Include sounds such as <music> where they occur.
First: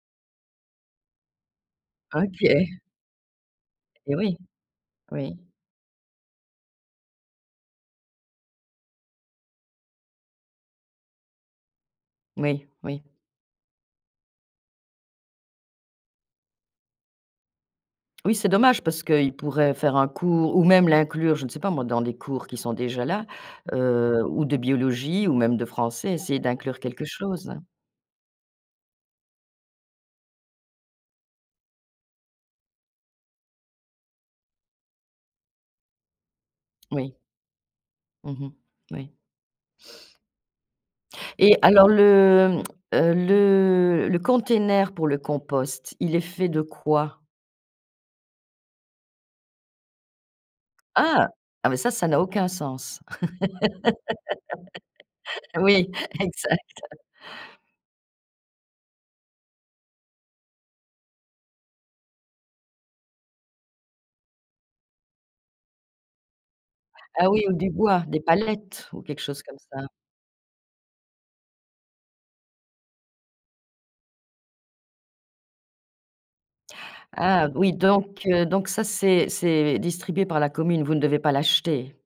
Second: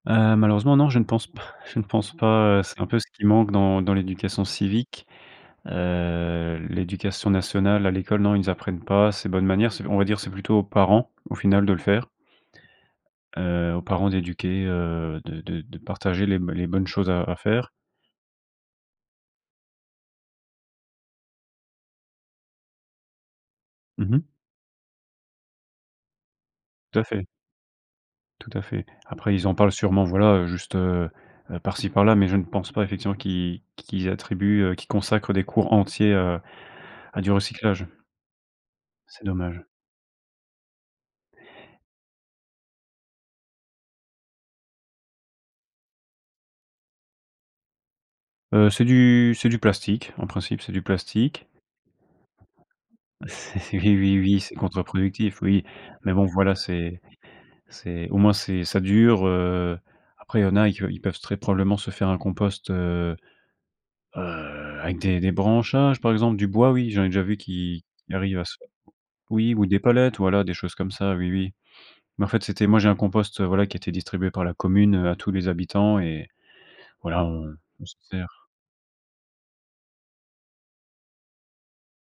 Heu, malheureusement, non, je ne pense p je ne pense pas, heu, OK. c'est un peu ce qui manque dans dans Eh, oui. l'éducation civique. Oui. Heu, l'Éducation Nationale, à l'école, non, ils apprennent pas ces bonnes manières. On va dire, c'est plutôt aux parents, au final, de le faire Oui, oui. heu, aux parents d'éduquer, heu, de de de partager les b les bonnes choses à à faire. Oui, c'est dommage parce qu'ils pourraient faire un cours ou même l'inclure, je ne sais pas, moi, dans des cours qui sont déjà là, Mmh mh. heu, ou de biologie ou même de français, essayer d'inclure Tout à quelque fait. chose, hein. Tout à fait. Après ils en parlent sûrement, voilà, heu, juste, heu heu, par-ci par-là mais je ne pense pas, effectivement, qu'ils qu'ils attribuent heu, qu'ils consacrent des cours entiers, heu, Oui. à du recyclage. Mmh mh. Oui. C'est dommage. Et alors le, mmh, heu, le le container pour le compost, il est fait de quoi? Heu, c'est du c'est du plastique. En principe, c'est du Ah! plastique. Ah, mais ça, ça n'a aucun sens. C c'est eh oui, oui, c'est contre-productif, <laughs> oui Oui, mais bon, voilà, exact. c'est c'est au moins, c'est ça dure, heu, après il y en a que ils peuvent très probablement se faire un compost, heu heu, avec des des branchages, par exemple. Du bois, oui, j'en ai déjà Ah, vu oui ou du qui bois, qui des arrivent à se palettes ou quelque chose oui comme ou des ça? palettes. Voilà, des choses comme ça. Oui, oui mais en fait, c'était moi j'ai un compost, heu, voilà, qui était distribué par la commune, heu, à tous les habitants et voilà on Ah, oui on s'en donc sert. heu donc ça, c'est c'est distribué par la commune. Vous ne devez pas l'acheter?